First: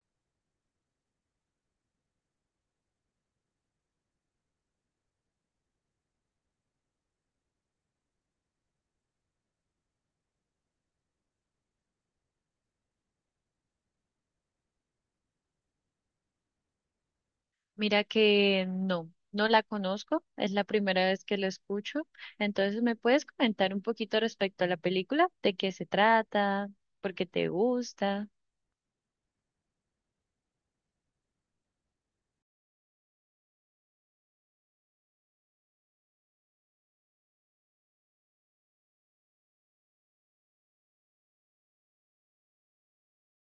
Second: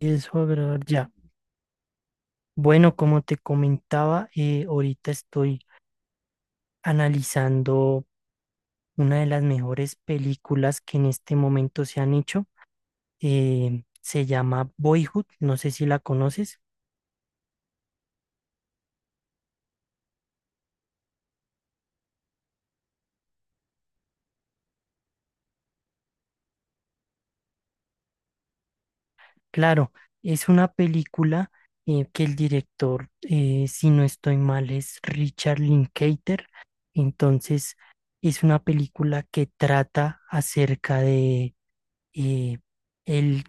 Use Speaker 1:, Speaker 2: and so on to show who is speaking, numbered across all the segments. Speaker 1: Eso, brother, ya. Bueno, como te comentaba, ahorita estoy analizando una de las mejores películas que en este momento se han hecho. Se llama Boyhood, no sé si la conoces.
Speaker 2: Mira que no, no la conozco, es la primera vez que la escucho. Entonces, ¿me puedes comentar un poquito respecto a la película? ¿De qué se trata? ¿Por qué te gusta?
Speaker 1: Claro, es una película que el director, si no estoy mal, es Richard Linklater. Entonces, es una película que trata acerca de eh, el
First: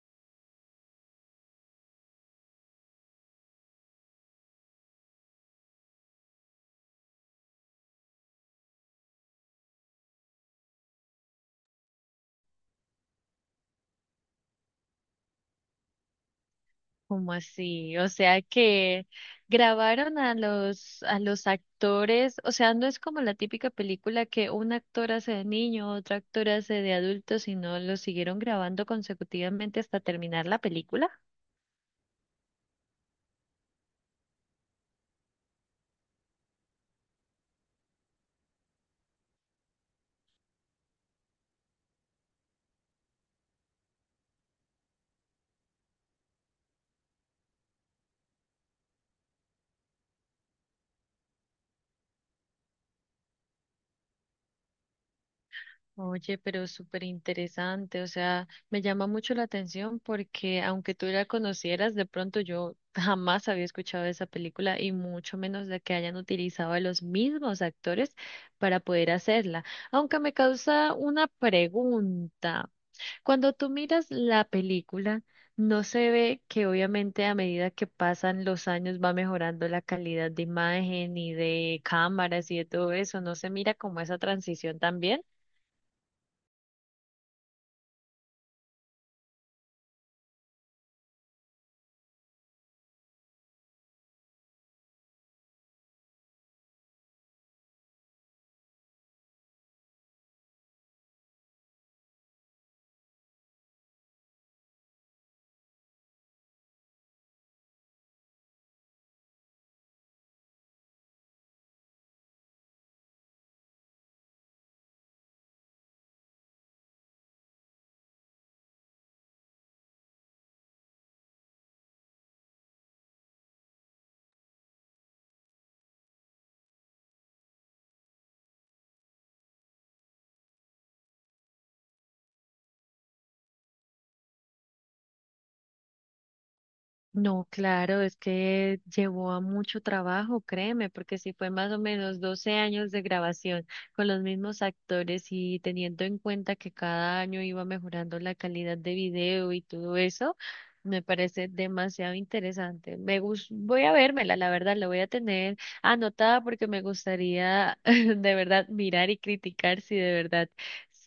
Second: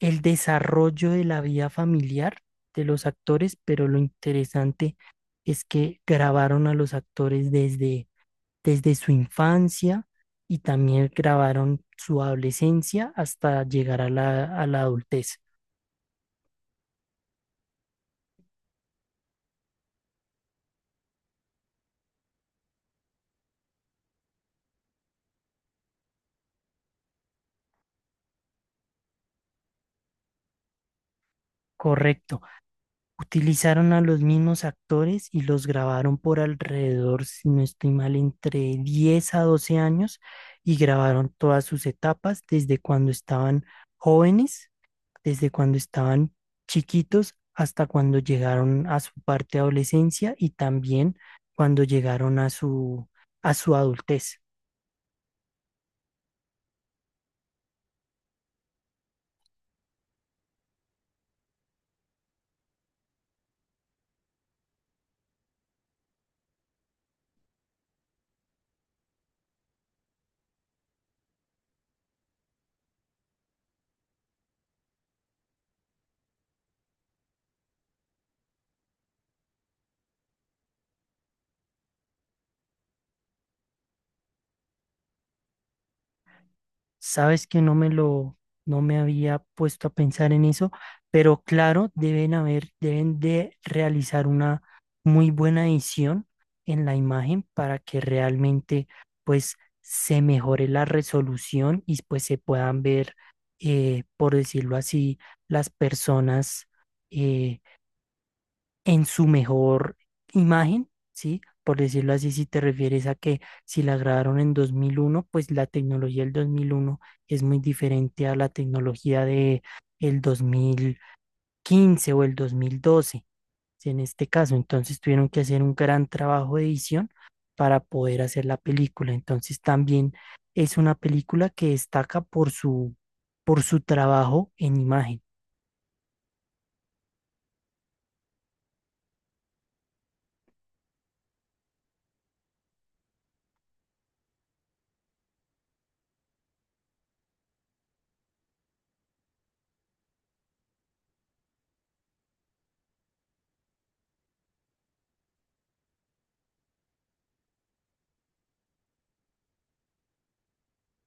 Speaker 1: el desarrollo de la vida familiar de los actores, pero lo interesante es que grabaron a los actores desde su infancia y también grabaron su adolescencia hasta llegar a a la adultez.
Speaker 2: ¿Cómo así? O sea que grabaron a los actores, o sea, no es como la típica película que un actor hace de niño, otro actor hace de adulto, sino lo siguieron grabando consecutivamente hasta terminar la película.
Speaker 1: Correcto. Utilizaron a los mismos actores y los grabaron por alrededor, si no estoy mal, entre 10 a 12 años y grabaron todas sus etapas desde cuando estaban jóvenes, desde cuando estaban chiquitos hasta cuando llegaron a su parte de adolescencia y también cuando llegaron a a su adultez.
Speaker 2: Oye, pero súper interesante, o sea, me llama mucho la atención porque aunque tú la conocieras, de pronto yo jamás había escuchado de esa película y mucho menos de que hayan utilizado a los mismos actores para poder hacerla. Aunque me causa una pregunta. Cuando tú miras la película, no se ve que obviamente a medida que pasan los años va mejorando la calidad de imagen y de cámaras y de todo eso, no se mira como esa transición también.
Speaker 1: Sabes que no me había puesto a pensar en eso, pero claro, deben de realizar una muy buena edición en la imagen para que realmente pues se mejore la resolución y pues se puedan ver, por decirlo así, las personas, eh, en su mejor imagen, ¿sí? Por decirlo así, si te refieres a que si la grabaron en 2001, pues la tecnología del 2001 es muy diferente a la tecnología de el 2015 o el 2012, ¿sí? En este caso, entonces tuvieron que hacer un gran trabajo de edición para poder hacer la película. Entonces también es una película que destaca por por su trabajo en imagen.
Speaker 2: No, claro, es que llevó a mucho trabajo, créeme, porque si fue más o menos 12 años de grabación con los mismos actores y teniendo en cuenta que cada año iba mejorando la calidad de video y todo eso, me parece demasiado interesante. Voy a vérmela, la verdad, la voy a tener anotada porque me gustaría de verdad mirar y criticar si de verdad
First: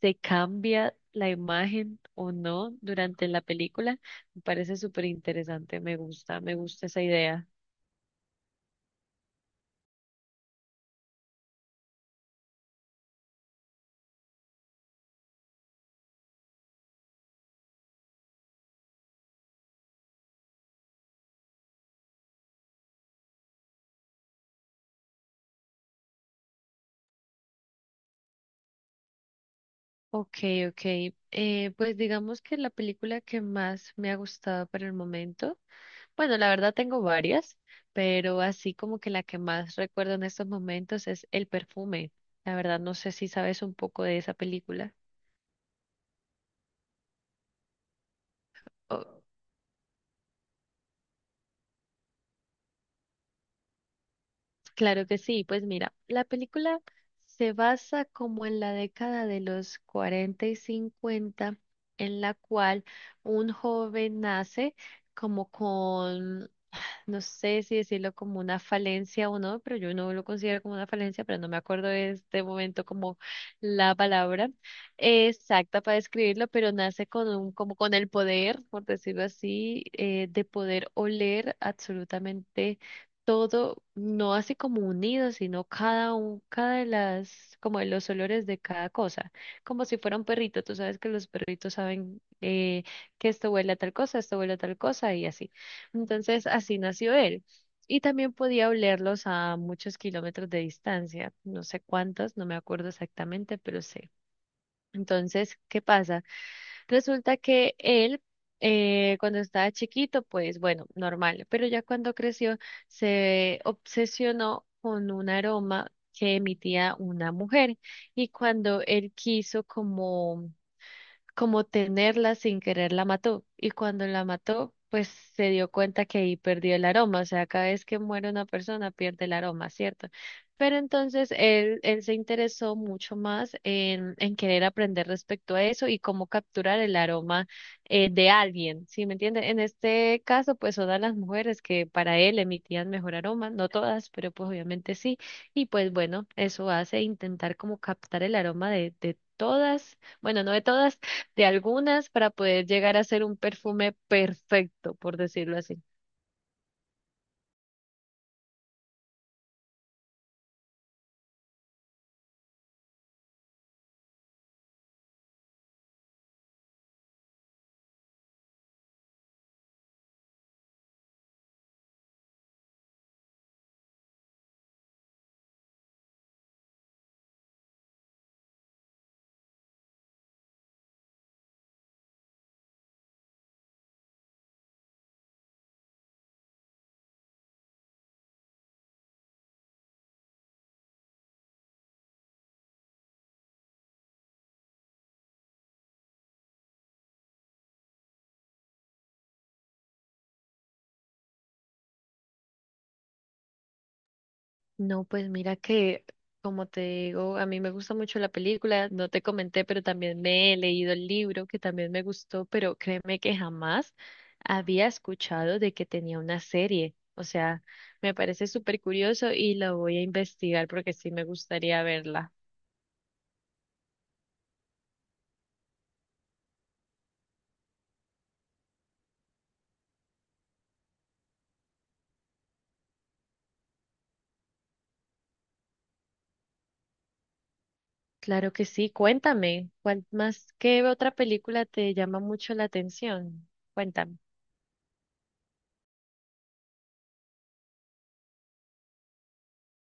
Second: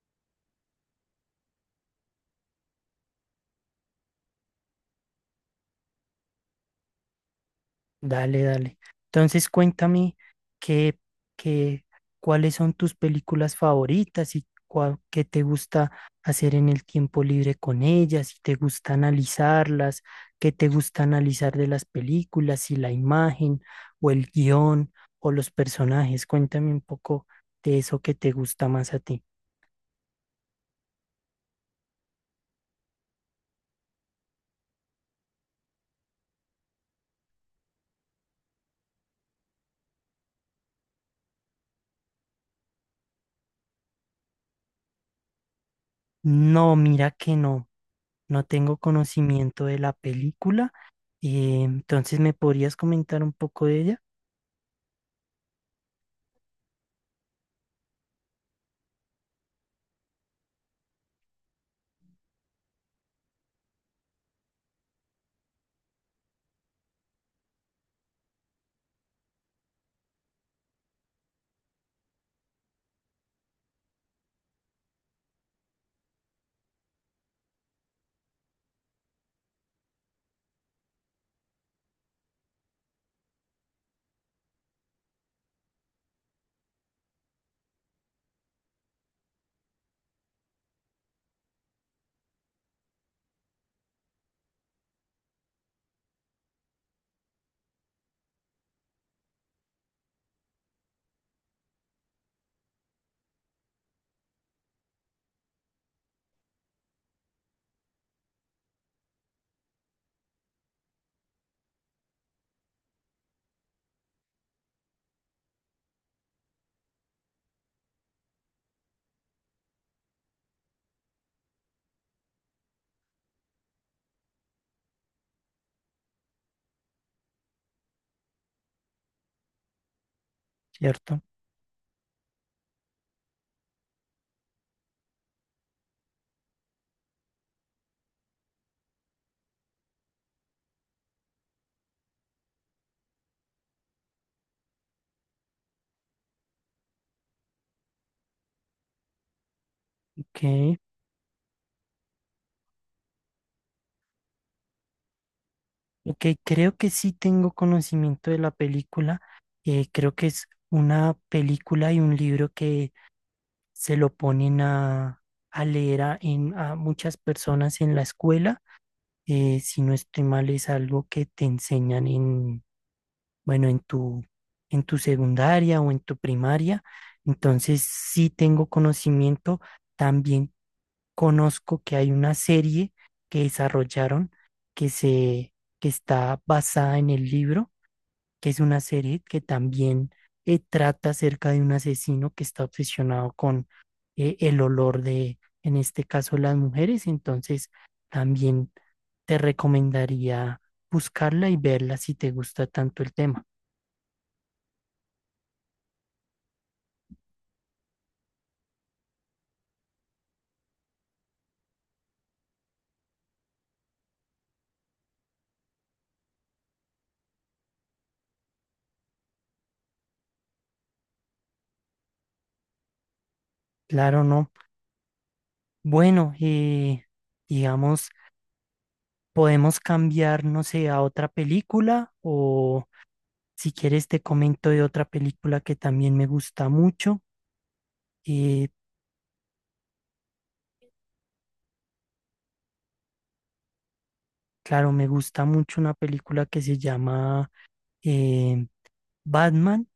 Speaker 2: se cambia la imagen o no durante la película. Me parece súper interesante, me gusta esa idea.
Speaker 1: Dale, dale. Entonces cuéntame qué, qué, cuáles son tus películas favoritas y qué te gusta hacer en el tiempo libre con ellas, si te gusta analizarlas, qué te gusta analizar de las películas, si la imagen o el guión o los personajes. Cuéntame un poco de eso que te gusta más a ti.
Speaker 2: Ok, ok. Pues digamos que la película que más me ha gustado por el momento, bueno, la verdad tengo varias, pero así como que la que más recuerdo en estos momentos es El perfume. La verdad no sé si sabes un poco de esa película.
Speaker 1: No, mira que no. No tengo conocimiento de la película, entonces me podrías comentar un poco de ella,
Speaker 2: Claro que sí, pues mira, la película se basa como en la década de los 40 y 50, en la cual un joven nace como con no sé si decirlo como una falencia o no, pero yo no lo considero como una falencia, pero no me acuerdo de este momento como la palabra exacta para describirlo, pero nace con un, como con el poder, por decirlo así, de poder oler absolutamente todo, no así como unido, sino cada un, como de los olores de cada cosa, como si fuera un perrito, tú sabes que los perritos saben que esto huele a tal cosa, esto huele a tal cosa y así. Entonces, así nació él. Y también podía olerlos a muchos kilómetros de distancia, no sé cuántos, no me acuerdo exactamente, pero sé. Entonces, ¿qué pasa? Resulta que él, cuando estaba chiquito, pues bueno, normal, pero ya cuando creció, se obsesionó con un aroma que emitía una mujer. Y cuando él quiso como tenerla sin querer la mató. Y cuando la mató, pues se dio cuenta que ahí perdió el aroma. O sea, cada vez que muere una persona pierde el aroma, ¿cierto? Pero
Speaker 1: ¿cierto?
Speaker 2: entonces él se interesó mucho más en querer aprender respecto a eso y cómo capturar el aroma de alguien, ¿sí me entienden? En este caso, pues todas las mujeres que para él emitían mejor aroma, no todas, pero pues obviamente sí. Y pues bueno, eso hace intentar como captar el aroma de todas. Bueno, no de
Speaker 1: Ok,
Speaker 2: todas, de algunas para poder llegar a ser un perfume perfecto, por decirlo así.
Speaker 1: ok, creo que sí tengo conocimiento de la película. Creo que es una película y un libro que se lo ponen a leer a muchas personas en la escuela. Si no estoy mal, es algo que te enseñan en, bueno, en en tu secundaria o en tu primaria. Entonces sí tengo conocimiento. También conozco que hay una serie que desarrollaron que se que está basada en el libro, que es una serie que también trata acerca de un asesino que está obsesionado con el olor de, en este caso, las mujeres. Entonces, también te recomendaría buscarla y verla si te gusta tanto el tema.
Speaker 2: No, pues mira que, como te digo, a mí me gusta mucho la película, no te comenté, pero también me he leído el libro que también me gustó, pero créeme que jamás había escuchado de que tenía una serie. O sea, me parece súper curioso y la voy a investigar porque sí me gustaría verla.
Speaker 1: Claro, no. Bueno, digamos, podemos cambiar, no sé, a otra película, o si quieres, te comento de otra película que también me gusta mucho.
Speaker 2: Claro que
Speaker 1: Eh,
Speaker 2: sí, cuéntame, ¿cuál más, qué otra película te llama mucho la atención? Cuéntame.
Speaker 1: claro, me gusta mucho una película que se llama eh, Batman.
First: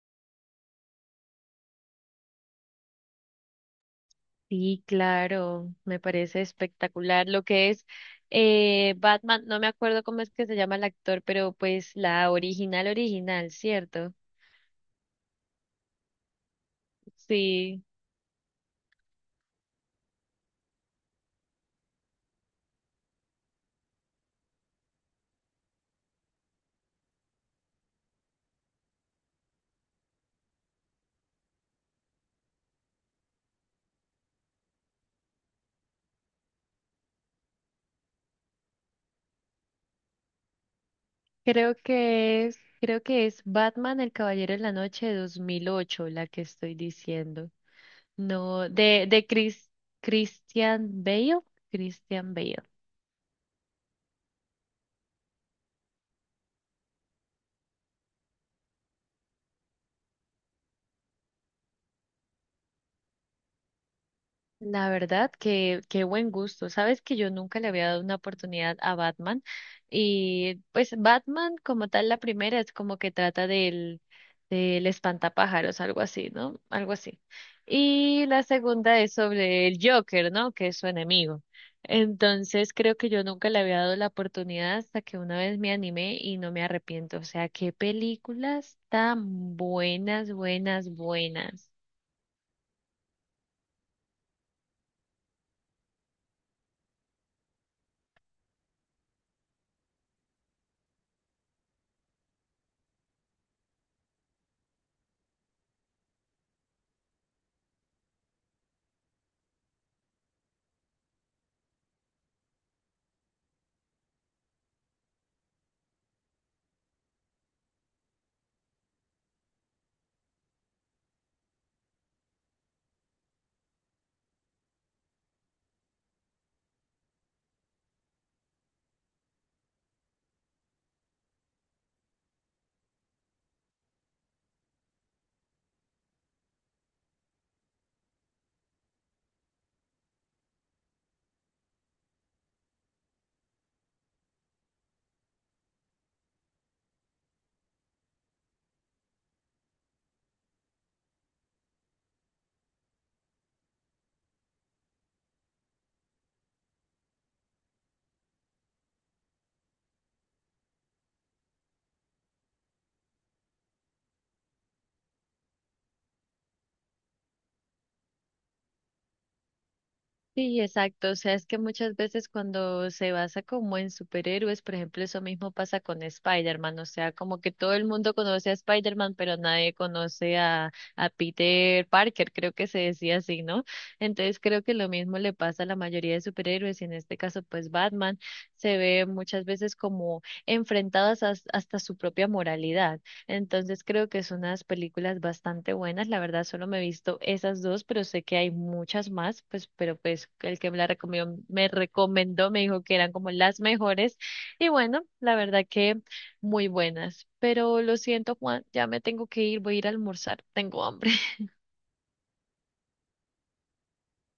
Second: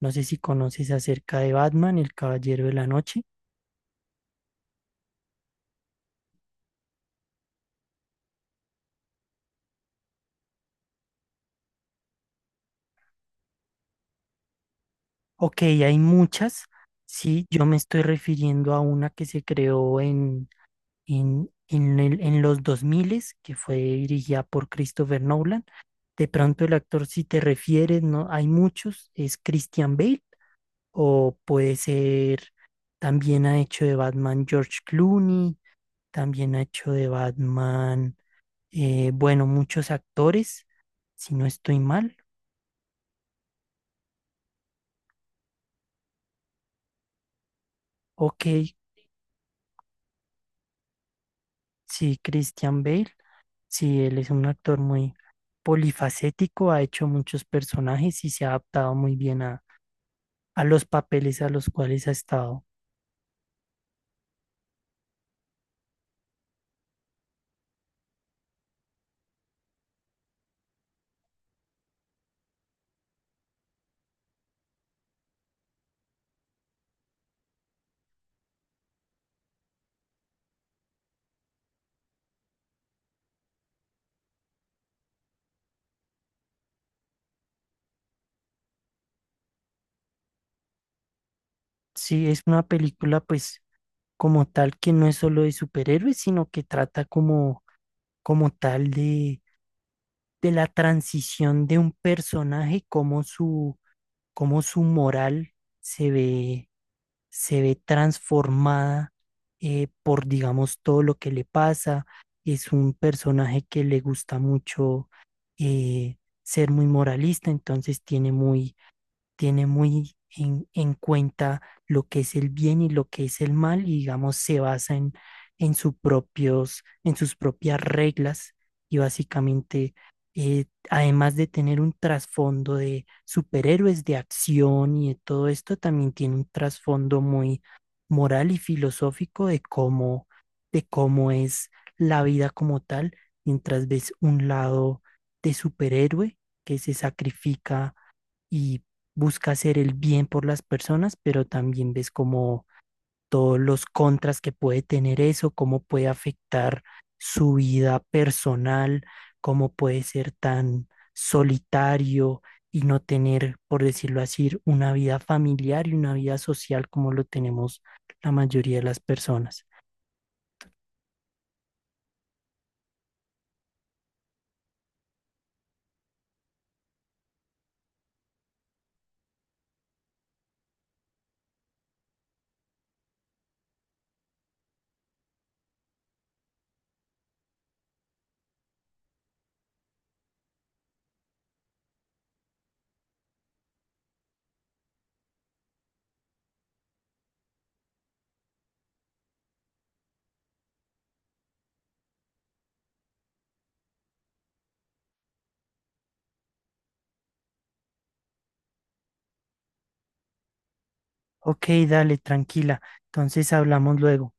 Speaker 1: No sé si conoces acerca de Batman, El Caballero de la Noche.
Speaker 2: Sí, claro, me parece espectacular lo que es Batman, no me acuerdo cómo es que se llama el actor, pero pues la original original, ¿cierto?
Speaker 1: Ok, hay muchas. Sí, yo me
Speaker 2: Sí,
Speaker 1: estoy refiriendo a una que se creó en los 2000, que fue dirigida por Christopher Nolan. De pronto el actor, si te refieres, no, hay muchos, es Christian Bale. O puede ser, también ha hecho de Batman George Clooney, también ha hecho de Batman, bueno, muchos actores, si no
Speaker 2: creo
Speaker 1: estoy mal.
Speaker 2: que es, creo que es Batman el Caballero de la Noche de 2008 la que estoy diciendo.
Speaker 1: Ok,
Speaker 2: No, de Christian Bale,
Speaker 1: sí,
Speaker 2: Christian Bale.
Speaker 1: Christian Bale, sí, él es un actor muy polifacético, ha hecho muchos personajes y se ha adaptado muy bien a los papeles a los cuales ha estado.
Speaker 2: La verdad, que qué buen gusto. Sabes que yo nunca le había dado una oportunidad a Batman. Y pues Batman, como tal, la primera es como que trata del, del espantapájaros, algo así, ¿no? Algo así. Y la segunda es sobre el Joker, ¿no? Que es su enemigo. Entonces creo que yo nunca le había dado la oportunidad hasta que una vez me animé y no me arrepiento. O sea, qué películas tan buenas, buenas, buenas.
Speaker 1: Sí, es una película pues como tal que no es solo de superhéroes, sino que trata como, como tal de la transición de un personaje, cómo su moral se ve, se ve transformada por, digamos, todo lo que le pasa. Es un personaje que le gusta mucho eh, ser muy moralista, entonces tiene muy en cuenta lo que es el bien y lo que es el mal y digamos se basa en sus en sus propias reglas y básicamente, además de tener un trasfondo de superhéroes de acción y de todo esto, también tiene un trasfondo muy moral y filosófico de de cómo es la vida como tal, mientras ves un lado de superhéroe que se sacrifica y busca hacer el bien por las personas, pero también ves como todos los contras que puede tener eso, cómo puede afectar su vida personal, cómo puede ser tan solitario y no tener, por decirlo así, una vida familiar y una vida social como lo tenemos la mayoría de las personas.
Speaker 2: Sí, exacto. O sea, es que muchas veces cuando se basa como en superhéroes, por ejemplo, eso mismo pasa con Spider-Man. O sea, como que todo el mundo conoce a Spider-Man, pero nadie conoce a Peter Parker, creo que se decía así, ¿no? Entonces creo que lo mismo le pasa a la mayoría de superhéroes y en este caso, pues Batman se ve muchas veces como enfrentadas hasta su propia moralidad. Entonces creo que son unas películas bastante buenas. La verdad, solo me he visto esas dos, pero sé que hay muchas más, pues, pero pues el que me recomendó, me dijo que eran como las mejores. Y bueno, la verdad que muy buenas. Pero lo siento, Juan, ya me tengo que ir, voy a ir a almorzar, tengo hambre.
Speaker 1: Ok, dale, tranquila. Entonces hablamos luego.